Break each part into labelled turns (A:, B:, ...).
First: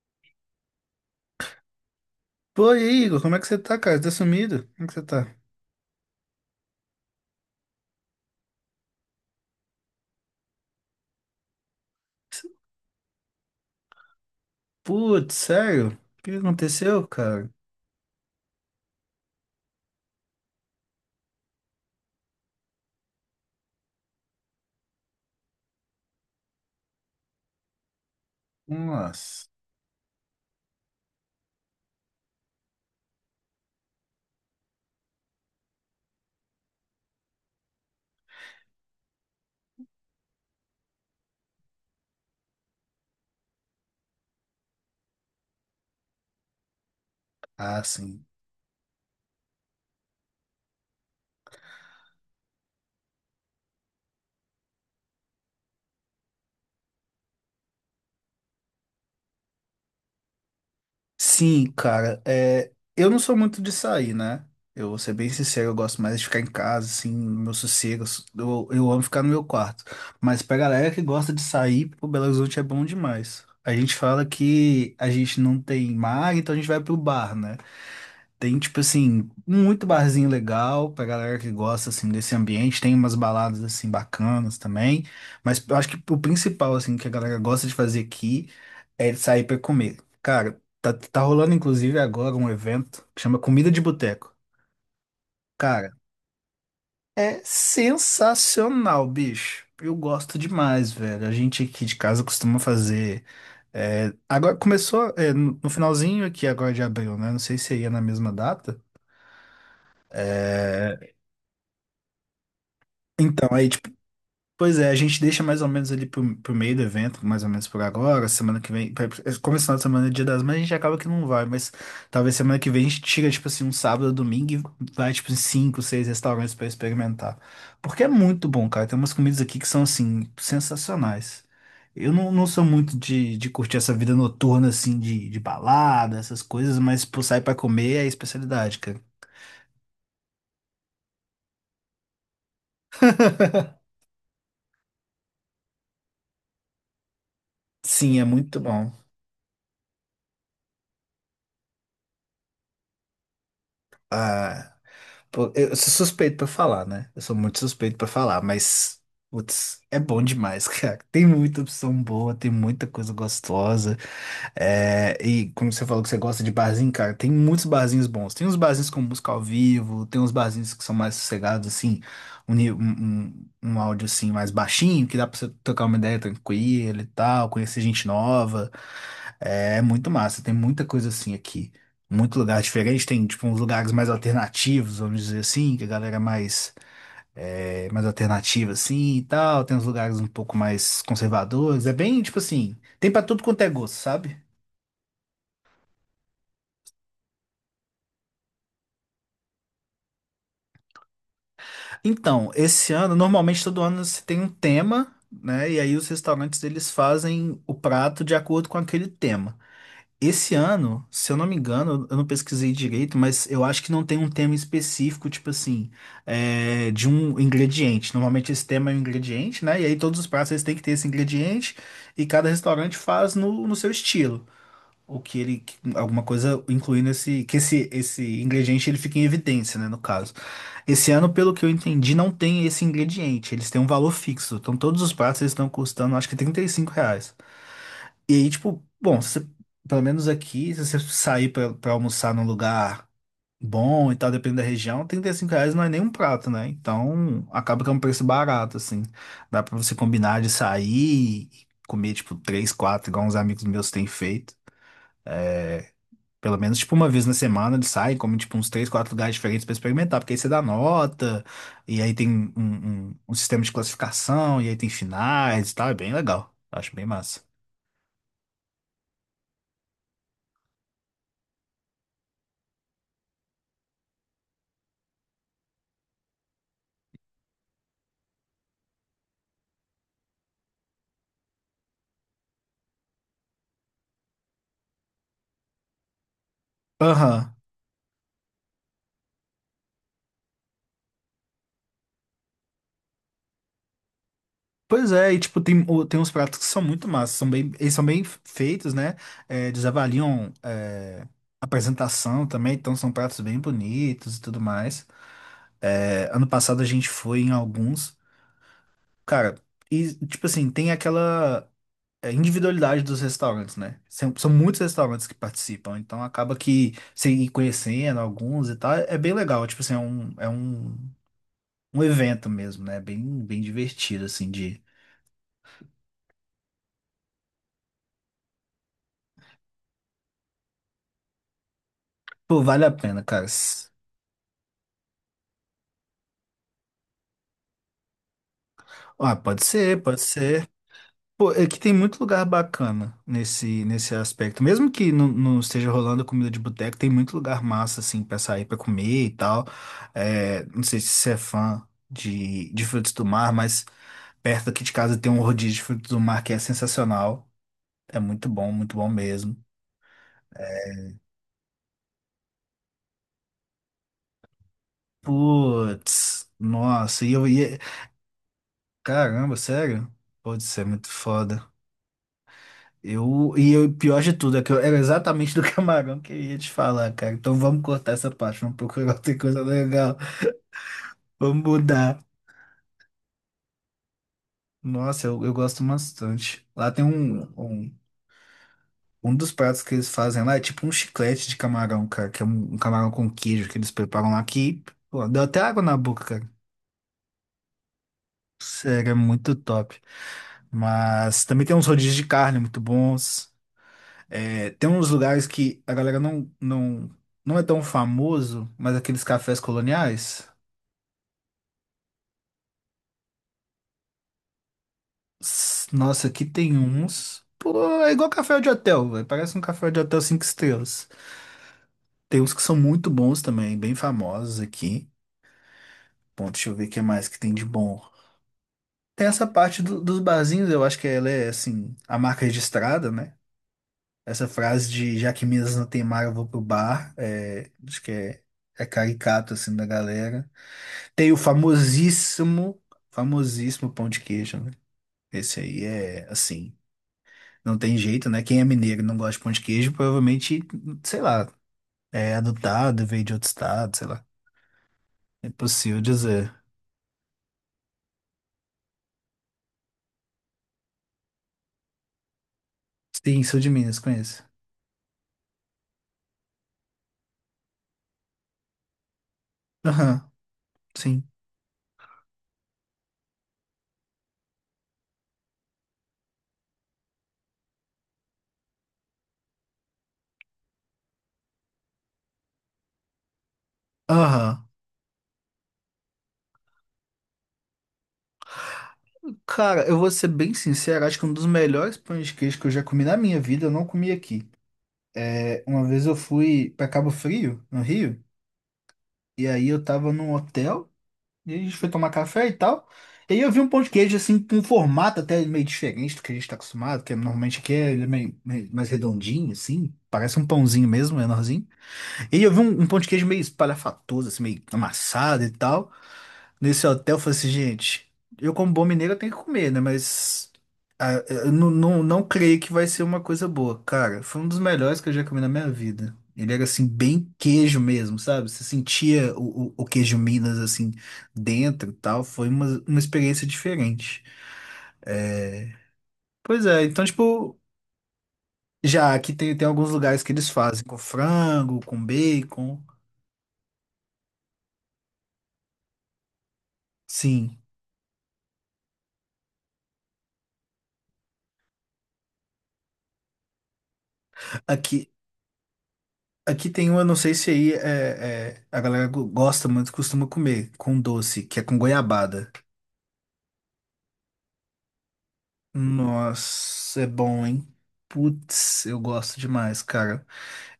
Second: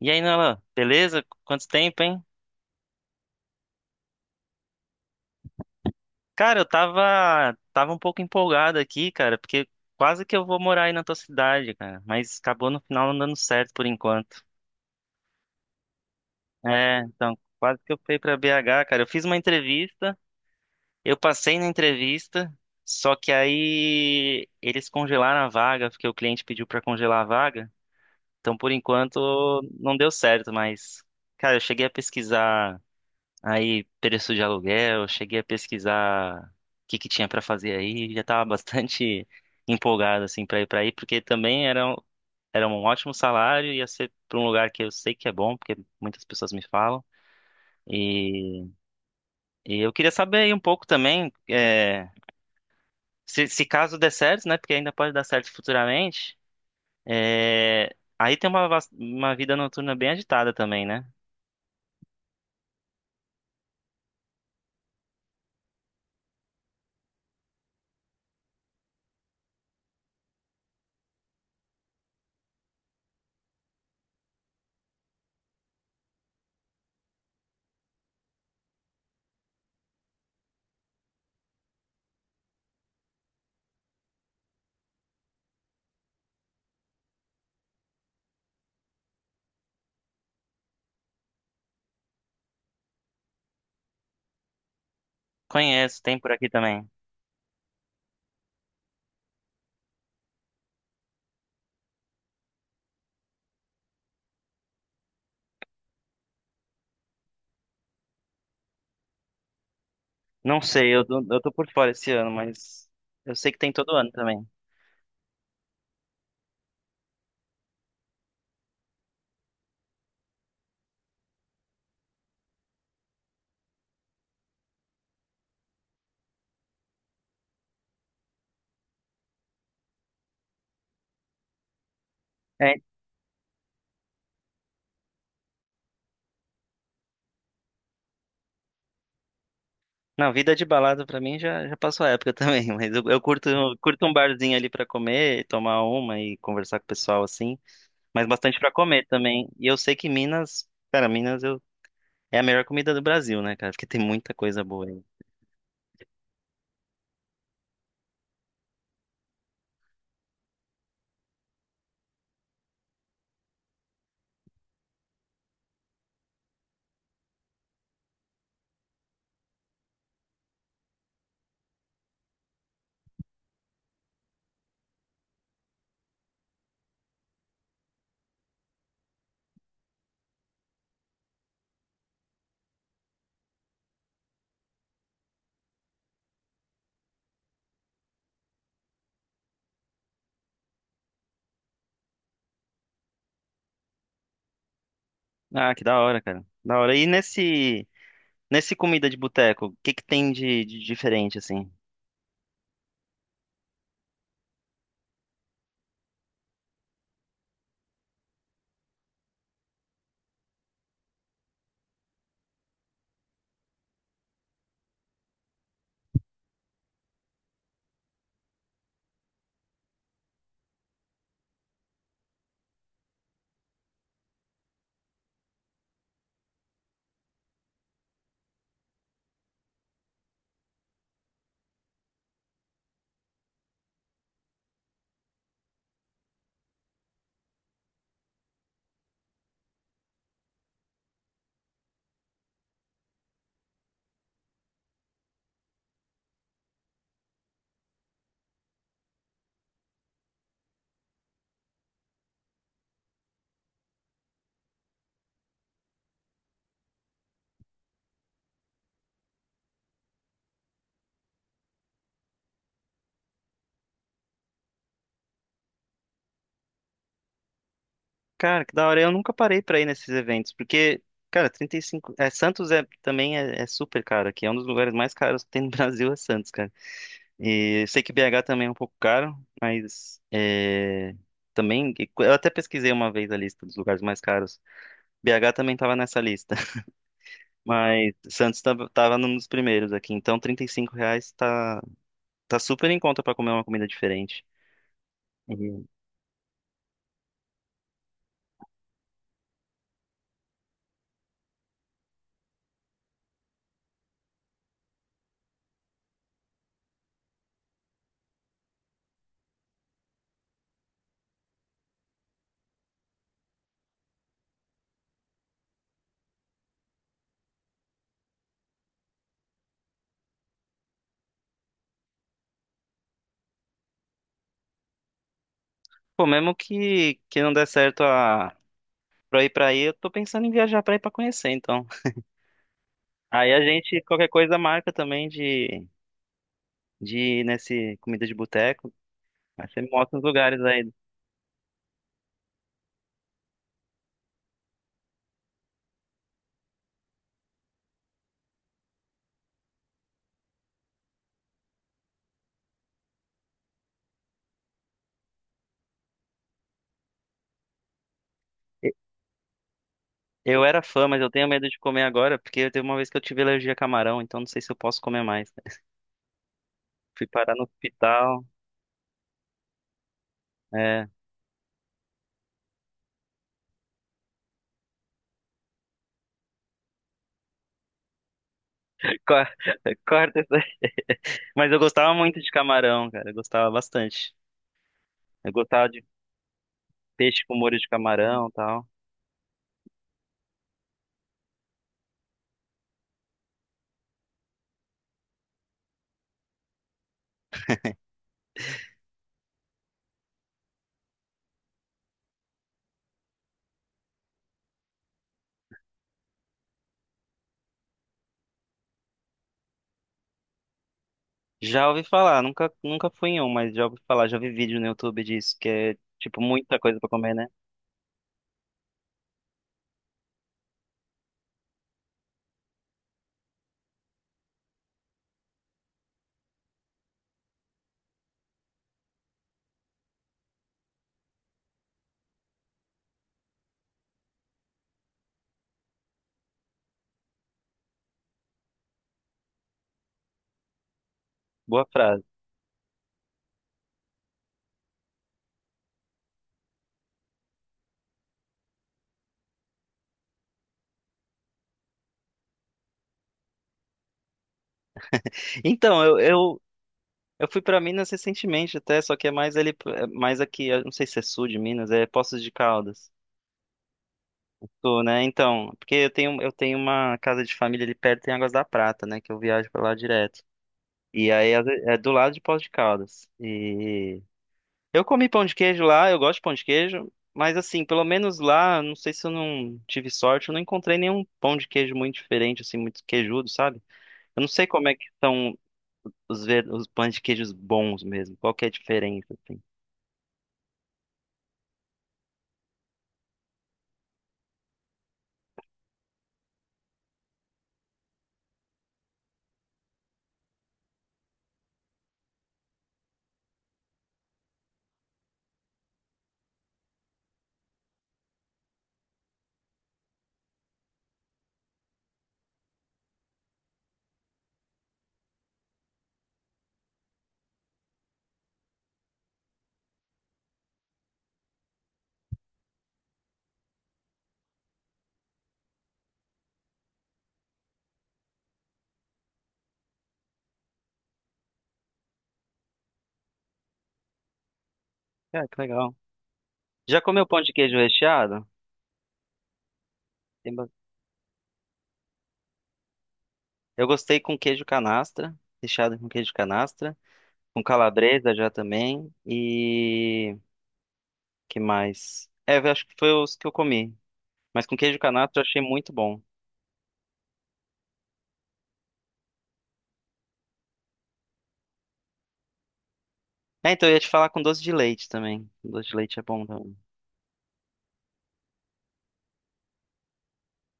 A: E aí, Nolan, beleza? Quanto tempo, hein?
B: Pô, e aí, Igor, como é que você tá, cara? Você tá sumido? Como é que você tá?
A: Cara, eu tava um pouco empolgado aqui, cara, porque quase que eu vou morar aí na tua cidade, cara, mas acabou no final não dando certo por enquanto.
B: Putz, sério? O que que
A: É,
B: aconteceu,
A: então,
B: cara?
A: quase que eu fui pra BH, cara. Eu fiz uma entrevista, eu passei na entrevista, só que aí eles congelaram a vaga, porque o cliente pediu pra congelar a vaga. Então, por enquanto,
B: Nossa.
A: não deu certo, mas, cara, eu cheguei a pesquisar aí, preço de aluguel, cheguei a pesquisar o que que tinha pra fazer aí, já tava bastante empolgado assim pra ir pra aí, porque também era um ótimo salário, ia ser pra um lugar que eu sei que é bom, porque muitas pessoas me falam.
B: Ah, sim.
A: E, e eu queria saber aí um pouco também, é, se caso der certo, né, porque ainda pode dar certo futuramente, é, aí tem uma vida noturna bem agitada também, né?
B: Sim, cara, eu não sou muito de sair, né? Eu vou ser bem sincero, eu gosto mais de ficar em casa, assim, no meu sossego. Eu amo ficar no meu quarto. Mas pra galera que gosta de sair, o Belo Horizonte é bom demais. A gente fala que a gente não tem mar, então a gente vai pro bar, né? Tem, tipo assim, muito barzinho legal pra galera que gosta, assim, desse ambiente. Tem umas baladas, assim, bacanas também. Mas eu acho que o principal, assim, que a galera gosta de fazer aqui é sair pra comer. Cara, tá rolando, inclusive, agora um evento que chama Comida de Boteco. Cara,
A: Conheço, tem por aqui também.
B: é sensacional, bicho. Eu gosto demais, velho. A gente aqui de casa costuma fazer. Agora começou, no finalzinho aqui agora de abril, né? Não sei se ia na mesma data.
A: Não sei,
B: É,
A: eu tô por fora esse ano, mas eu
B: então,
A: sei que
B: aí,
A: tem todo ano também.
B: pois é, a gente deixa mais ou menos ali pro meio do evento, mais ou menos por agora, semana que vem, como esse final de semana é dia das mães, a gente acaba que não vai, mas talvez semana que vem a gente tira, tipo assim, um sábado, domingo e vai, tipo, em cinco, seis restaurantes pra experimentar. Porque é muito bom, cara, tem umas comidas aqui que são, assim, sensacionais. Eu não sou
A: É,
B: muito de curtir essa vida noturna, assim, de balada, essas coisas, mas, pô, sair pra comer é a especialidade, cara.
A: não, vida de balada pra mim já passou a época também, mas eu curto um barzinho ali pra comer, tomar uma e conversar com o pessoal assim,
B: Sim, é
A: mas bastante
B: muito
A: pra
B: bom.
A: comer também. E eu sei que Minas, cara, Minas eu, é a melhor comida do Brasil, né, cara? Porque tem muita coisa
B: Ah,
A: boa aí.
B: pô, eu sou suspeito pra falar, né? Eu sou muito suspeito pra falar, mas putz, é bom demais, cara. Tem muita opção boa, tem muita coisa gostosa. É, e como você falou que você gosta de barzinho, cara, tem muitos barzinhos bons. Tem uns barzinhos com música ao vivo, tem uns barzinhos que são mais sossegados, assim, um áudio assim mais baixinho, que dá pra você tocar uma ideia tranquila e tal, conhecer gente nova. É muito massa, tem muita coisa assim aqui muito lugar diferente. Tem, tipo, uns lugares mais alternativos, vamos dizer assim, que a galera é mais alternativa, assim, e tal. Tem uns lugares um pouco mais conservadores. É bem, tipo assim, tem pra tudo quanto é gosto, sabe?
A: Ah, que da hora, cara. Da hora. E nesse comida de boteco, o que que tem de diferente assim?
B: Então, esse ano, normalmente todo ano você tem um tema, né? E aí os restaurantes, eles fazem o prato de acordo com aquele tema. Esse ano, se eu não me engano, eu não pesquisei direito, mas eu acho que não tem um tema específico, tipo assim, de um ingrediente. Normalmente esse tema é um ingrediente, né? E aí todos os pratos eles têm que ter esse ingrediente e cada restaurante faz no seu estilo. O que ele, que- Alguma coisa incluindo esse, que esse ingrediente ele fica em evidência, né, no caso. Esse ano, pelo que eu entendi, não tem esse ingrediente. Eles têm um valor fixo. Então todos os pratos eles estão custando, acho que R$ 35. E aí, tipo, bom, se você- pelo menos aqui, se você sair pra almoçar num lugar bom e tal, dependendo da região, R$ 35 não é nem um prato, né? Então, acaba que é um preço barato, assim. Dá pra você combinar de sair e comer, tipo, três, quatro, igual uns amigos meus têm feito. Pelo menos, tipo, uma vez na semana eles saem, comem, tipo, uns três, quatro lugares diferentes pra experimentar, porque aí você dá nota, e aí tem um sistema de classificação, e aí tem finais e tal, é bem legal. Acho bem massa.
A: Cara, que da hora. Eu nunca parei pra ir nesses eventos, porque, cara, 35. É, Santos é, também é, é super caro aqui. É um dos lugares mais caros que tem no Brasil, é Santos, cara. E eu sei que BH também é um pouco caro, mas é, também. Eu até pesquisei uma vez a lista dos lugares mais caros. BH também tava nessa lista,
B: Aham.
A: mas Santos tava, tava num dos primeiros aqui. Então, R$ 35 tá super em conta pra comer uma comida diferente.
B: Pois é, e tipo, tem,
A: E,
B: o- tem uns pratos que são muito massas, são bem, eles são bem feitos, né? É, eles avaliam a apresentação também, então são pratos bem bonitos e tudo mais. É, ano passado a gente foi em alguns, cara, e tipo assim, tem aquela individualidade dos restaurantes, né? São muitos restaurantes que participam, então acaba que você ir conhecendo alguns e tal, é bem legal, tipo assim, é um evento mesmo, né? Bem, bem divertido, assim, de.
A: pô, mesmo que não dê certo pra eu ir pra aí, eu tô pensando em viajar pra ir pra conhecer, então.
B: Pô, vale a pena, cara.
A: Aí a gente, qualquer coisa, marca também de ir nesse comida de boteco.
B: Ah, pode
A: Aí você me
B: ser,
A: mostra
B: pode
A: os lugares
B: ser.
A: aí.
B: Pô, é que tem muito lugar bacana nesse aspecto. Mesmo que não esteja rolando comida de boteco, tem muito lugar massa, assim, pra sair, pra comer e tal. É, não sei se você é fã de frutos do mar, mas perto aqui de casa tem um rodízio de frutos do mar que é sensacional. É
A: E-
B: muito bom mesmo.
A: eu era fã, mas eu tenho medo de comer agora, porque teve uma vez que eu tive alergia a camarão, então não sei se eu posso comer mais.
B: Putz, nossa,
A: Fui
B: e eu
A: parar no
B: ia.
A: hospital.
B: Caramba, sério? Putz, isso é muito
A: É,
B: foda. E o pior de tudo é que eu era exatamente do camarão que eu ia te falar, cara. Então vamos cortar essa parte, vamos procurar outra
A: cor-
B: coisa legal,
A: corta isso aí.
B: vamos
A: Mas eu gostava
B: mudar.
A: muito de camarão, cara. Eu gostava bastante.
B: Nossa, eu
A: Eu
B: gosto
A: gostava de
B: bastante. Lá tem um,
A: peixe com molho de
B: um,
A: camarão e tal.
B: um dos pratos que eles fazem lá, é tipo um chiclete de camarão, cara, que é um camarão com queijo que eles preparam lá que, pô, deu até água na boca, cara. Sério, é muito top. Mas também tem uns rodízios de carne muito bons. É, tem uns lugares que a galera não é tão famoso, mas aqueles cafés coloniais.
A: Já ouvi falar, nunca fui em um, mas já ouvi falar, já vi vídeo no YouTube disso, que é,
B: Nossa,
A: tipo,
B: aqui tem
A: muita coisa pra comer,
B: uns.
A: né?
B: Pô, é igual café de hotel, velho. Parece um café de hotel cinco estrelas. Tem uns que são muito bons também, bem famosos aqui. Bom, deixa eu ver o que mais que tem de bom. Tem essa parte dos barzinhos, eu acho que ela é, assim, a marca registrada, né? Essa frase de já que Minas não tem mar, eu vou pro bar. É, acho que é caricato, assim, da galera. Tem o
A: Boa frase.
B: famosíssimo, famosíssimo pão de queijo, né? Esse aí é assim, não tem jeito, né? Quem é mineiro e não gosta de pão de queijo, provavelmente, sei lá, é adotado, veio de outro estado, sei lá. É impossível
A: Então,
B: dizer.
A: eu fui pra Minas recentemente até, só que é mais ali, é mais aqui, eu não sei se é sul de Minas, é Poços de Caldas.
B: Sim, sou de Minas, conheço.
A: Sul, né? Então, porque eu tenho uma casa de família ali perto em Águas da Prata, né? Que eu viajo pra lá
B: Aham,
A: direto.
B: sim.
A: E aí é do lado de Poços de Caldas. E eu comi pão de queijo lá, eu gosto de pão de queijo, mas assim, pelo menos lá, não sei se eu não tive sorte, eu não encontrei nenhum pão de queijo muito diferente, assim, muito queijudo, sabe? Eu não sei
B: Aham.
A: como é que são os, ver... os pães de queijos bons mesmo, qual que é a diferença, assim.
B: Cara, eu vou ser bem sincero, acho que um dos melhores pães de queijo que eu já comi na minha vida, eu não comi aqui. É, uma vez eu fui pra Cabo Frio, no Rio, e aí eu tava num hotel. E a gente foi tomar café e tal. E aí eu vi um pão de queijo, assim, com um formato até meio diferente do que a gente está acostumado, normalmente aqui é ele é meio mais redondinho, assim. Parece um pãozinho mesmo, menorzinho. E eu vi um pão de queijo meio espalhafatoso, assim, meio amassado e tal. Nesse hotel, eu falei assim, gente, eu como bom mineiro eu tenho que comer, né? Mas eu não creio que vai ser uma coisa boa. Cara, foi um dos melhores que eu já comi na minha vida. Ele era, assim, bem queijo mesmo, sabe? Você sentia o queijo Minas, assim, dentro e tal. Foi uma experiência diferente.
A: Cara, que
B: É,
A: legal.
B: pois é,
A: Já
B: então,
A: comeu pão de
B: tipo,
A: queijo recheado?
B: já aqui tem alguns lugares que eles
A: Tem ba-
B: fazem com frango, com bacon.
A: eu gostei com queijo canastra, recheado com queijo canastra,
B: Sim.
A: com calabresa já também, e... que mais? É, eu acho que foi os que eu comi, mas com queijo
B: Aqui,
A: canastra eu achei muito bom.
B: aqui tem um, eu não sei se aí a galera gosta muito, costuma comer com doce, que é com goiabada.
A: É, então eu ia te falar com doce de leite também. Doce de leite é bom também.
B: Nossa, é bom, hein? Putz, eu gosto demais, cara.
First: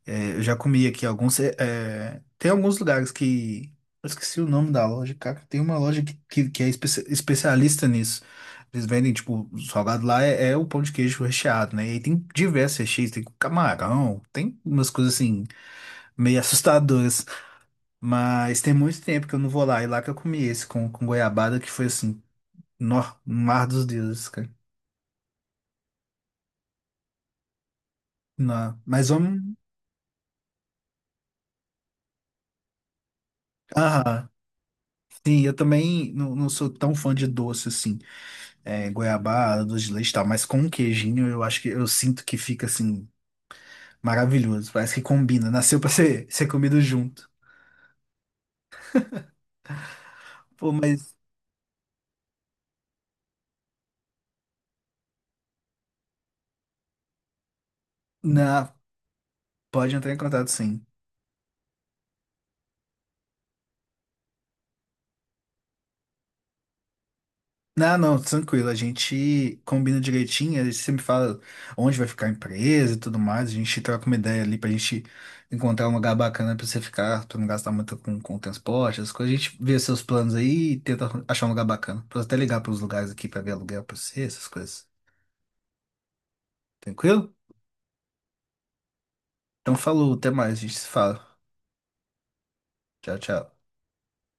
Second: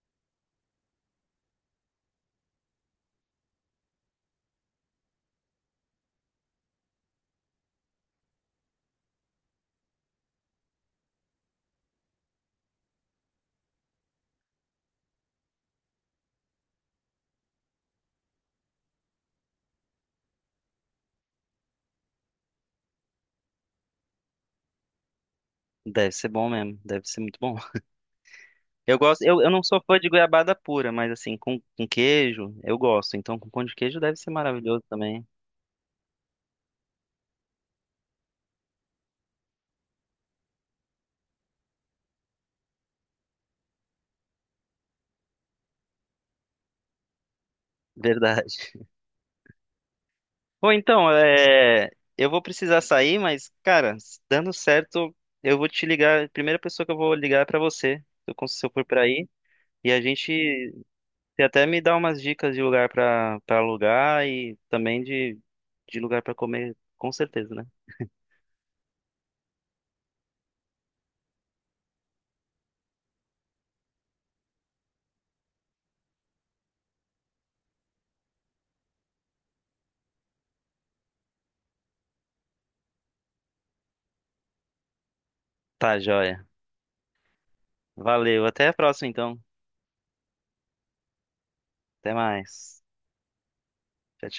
B: É, eu já comi aqui alguns. Tem alguns lugares que. Eu esqueci o nome da loja, cara. Tem uma loja que é especialista nisso. Eles vendem, tipo, o salgado lá é o pão de queijo recheado, né? E aí tem diversos recheios, tem com camarão, tem umas coisas assim, meio assustadoras. Mas tem muito tempo que eu não vou lá. E lá que eu comi esse com goiabada, que foi assim, no, no mar dos deuses, cara.
A: Deve ser bom mesmo, deve ser muito bom.
B: Não.
A: Eu
B: Mas
A: gosto,
B: vamos.
A: eu não sou fã de goiabada pura, mas assim, com queijo, eu gosto. Então com pão de queijo deve
B: Aham.
A: ser maravilhoso também.
B: Sim, eu também não sou tão fã de doce assim, goiabada, doce de leite e tal, mas com um queijinho eu acho que eu sinto que fica assim, maravilhoso. Parece que combina, nasceu pra ser, ser comido junto.
A: Verdade.
B: Pô,
A: Bom, então,
B: mas
A: é, eu vou precisar sair, mas, cara, dando certo, eu vou te ligar. A primeira pessoa que eu vou ligar é pra você, se eu cons- se eu
B: na,
A: for por aí. E
B: pode
A: a
B: entrar em
A: gente
B: contato sim.
A: você até me dá umas dicas de lugar pra, pra alugar e também de lugar pra comer, com certeza, né?
B: Não, não, tranquilo. A gente combina direitinho. Aí você me fala onde vai ficar a empresa e tudo mais. A gente troca uma ideia ali pra gente encontrar um lugar bacana pra você ficar, pra não gastar muito com transporte, as coisas. A gente vê seus planos aí e tenta achar um lugar bacana. Posso até ligar pros lugares aqui pra ver aluguel pra você, essas coisas.
A: Tá, joia.
B: Tranquilo?
A: Valeu. Até a próxima, então.
B: Então falou, até mais. A gente se fala.
A: Até mais.
B: Tchau, tchau.
A: Tchau, tchau.